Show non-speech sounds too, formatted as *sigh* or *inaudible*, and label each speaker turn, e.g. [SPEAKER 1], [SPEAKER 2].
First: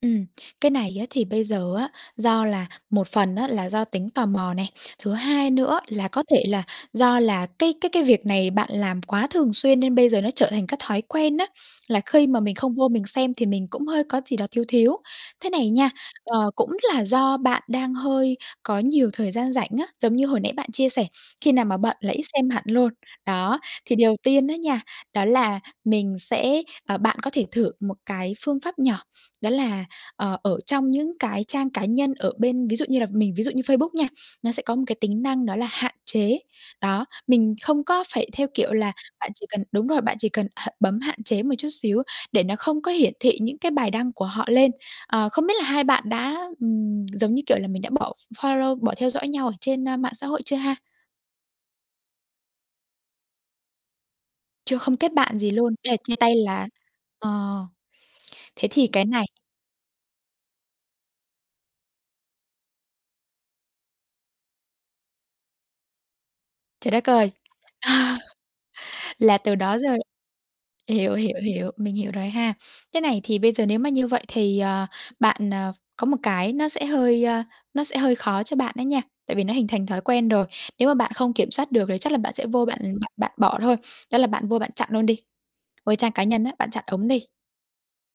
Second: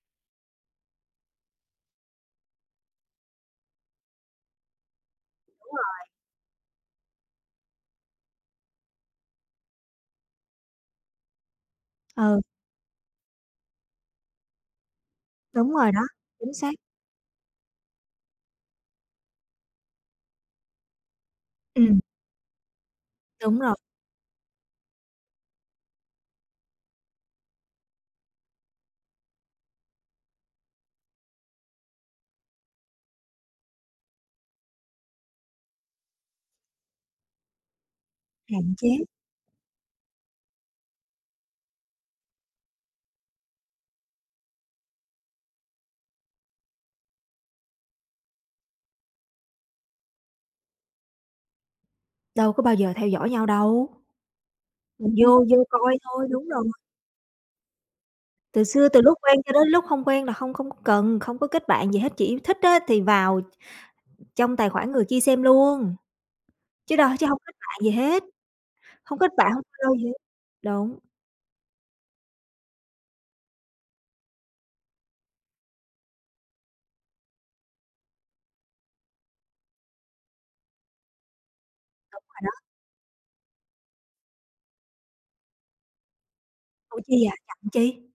[SPEAKER 1] Ừm. Cái này á thì bây giờ á do là một phần á là do tính tò mò này, thứ hai
[SPEAKER 2] Đúng
[SPEAKER 1] nữa
[SPEAKER 2] rồi.
[SPEAKER 1] là có thể là do là cái cái cái việc này bạn làm quá thường xuyên nên bây giờ nó trở thành cái thói quen á, là khi mà
[SPEAKER 2] Ừ.
[SPEAKER 1] mình không vô mình xem thì mình cũng hơi có gì đó thiếu thiếu. Thế này
[SPEAKER 2] Đúng
[SPEAKER 1] nha,
[SPEAKER 2] rồi đó.
[SPEAKER 1] ờ,
[SPEAKER 2] Chính
[SPEAKER 1] cũng
[SPEAKER 2] xác.
[SPEAKER 1] là do bạn đang hơi có nhiều thời gian rảnh á, giống như hồi nãy bạn chia sẻ, khi nào mà bận
[SPEAKER 2] Ừm.
[SPEAKER 1] là ít xem hẳn luôn.
[SPEAKER 2] Đúng
[SPEAKER 1] Đó,
[SPEAKER 2] rồi.
[SPEAKER 1] thì điều tiên á nha, đó là mình sẽ ờ, bạn có thể thử một cái phương pháp nhỏ, đó là, ờ, ở trong những cái trang cá nhân ở bên ví dụ như là mình ví dụ như Facebook nha, nó sẽ có một cái tính năng đó là "Hạn chế". Đó, mình không có phải theo kiểu
[SPEAKER 2] Hạn chế.
[SPEAKER 1] là bạn chỉ cần đúng rồi, bạn chỉ cần h bấm hạn chế một chút xíu để nó không có hiển thị những cái bài đăng của họ lên. Ờ, không biết là hai bạn đã, ừm, giống như kiểu là, mình đã bỏ f follow, bỏ theo dõi nhau ở trên, ơ, mạng xã hội chưa ha?
[SPEAKER 2] Đâu có bao giờ theo dõi nhau đâu.
[SPEAKER 1] Chưa không kết
[SPEAKER 2] Mình vô
[SPEAKER 1] bạn gì
[SPEAKER 2] vô
[SPEAKER 1] luôn? Thế là
[SPEAKER 2] coi
[SPEAKER 1] chia
[SPEAKER 2] thôi.
[SPEAKER 1] tay
[SPEAKER 2] Đúng rồi.
[SPEAKER 1] là ờ.
[SPEAKER 2] Từ
[SPEAKER 1] Thế
[SPEAKER 2] xưa,
[SPEAKER 1] thì
[SPEAKER 2] từ
[SPEAKER 1] cái
[SPEAKER 2] lúc
[SPEAKER 1] này
[SPEAKER 2] quen cho đến lúc không quen là không không có cần không có kết bạn gì hết, chỉ thích á thì vào tr trong tài khoản người kia xem luôn
[SPEAKER 1] Trời
[SPEAKER 2] chứ
[SPEAKER 1] đất
[SPEAKER 2] đâu chứ
[SPEAKER 1] ơi!
[SPEAKER 2] hông kết bạn gì hết.
[SPEAKER 1] *laughs*
[SPEAKER 2] Hông kết
[SPEAKER 1] Là
[SPEAKER 2] bạn,
[SPEAKER 1] từ
[SPEAKER 2] hông
[SPEAKER 1] đó
[SPEAKER 2] follow
[SPEAKER 1] giờ
[SPEAKER 2] gì hết. Đúng.
[SPEAKER 1] hiểu, hiểu, hiểu, mình hiểu rồi ha. Thế này thì bây giờ nếu mà như vậy thì, ờ, bạn, ờ, có một cái nó sẽ hơi, ơ, nó sẽ hơi khó cho bạn ấy nha, tại vì nó hình thành thói quen rồi. Nếu mà bạn không kiểm soát được thì chắc là
[SPEAKER 2] Đúng
[SPEAKER 1] bạn
[SPEAKER 2] rồi
[SPEAKER 1] sẽ
[SPEAKER 2] đó.
[SPEAKER 1] vô bạn bạn bạn bỏ thôi, đó là bạn vô bạn chặn luôn đi, vô trang cá nhân á, bạn chặn
[SPEAKER 2] Ủa
[SPEAKER 1] ổng
[SPEAKER 2] chi
[SPEAKER 1] đi.
[SPEAKER 2] vậy? Chặn chi?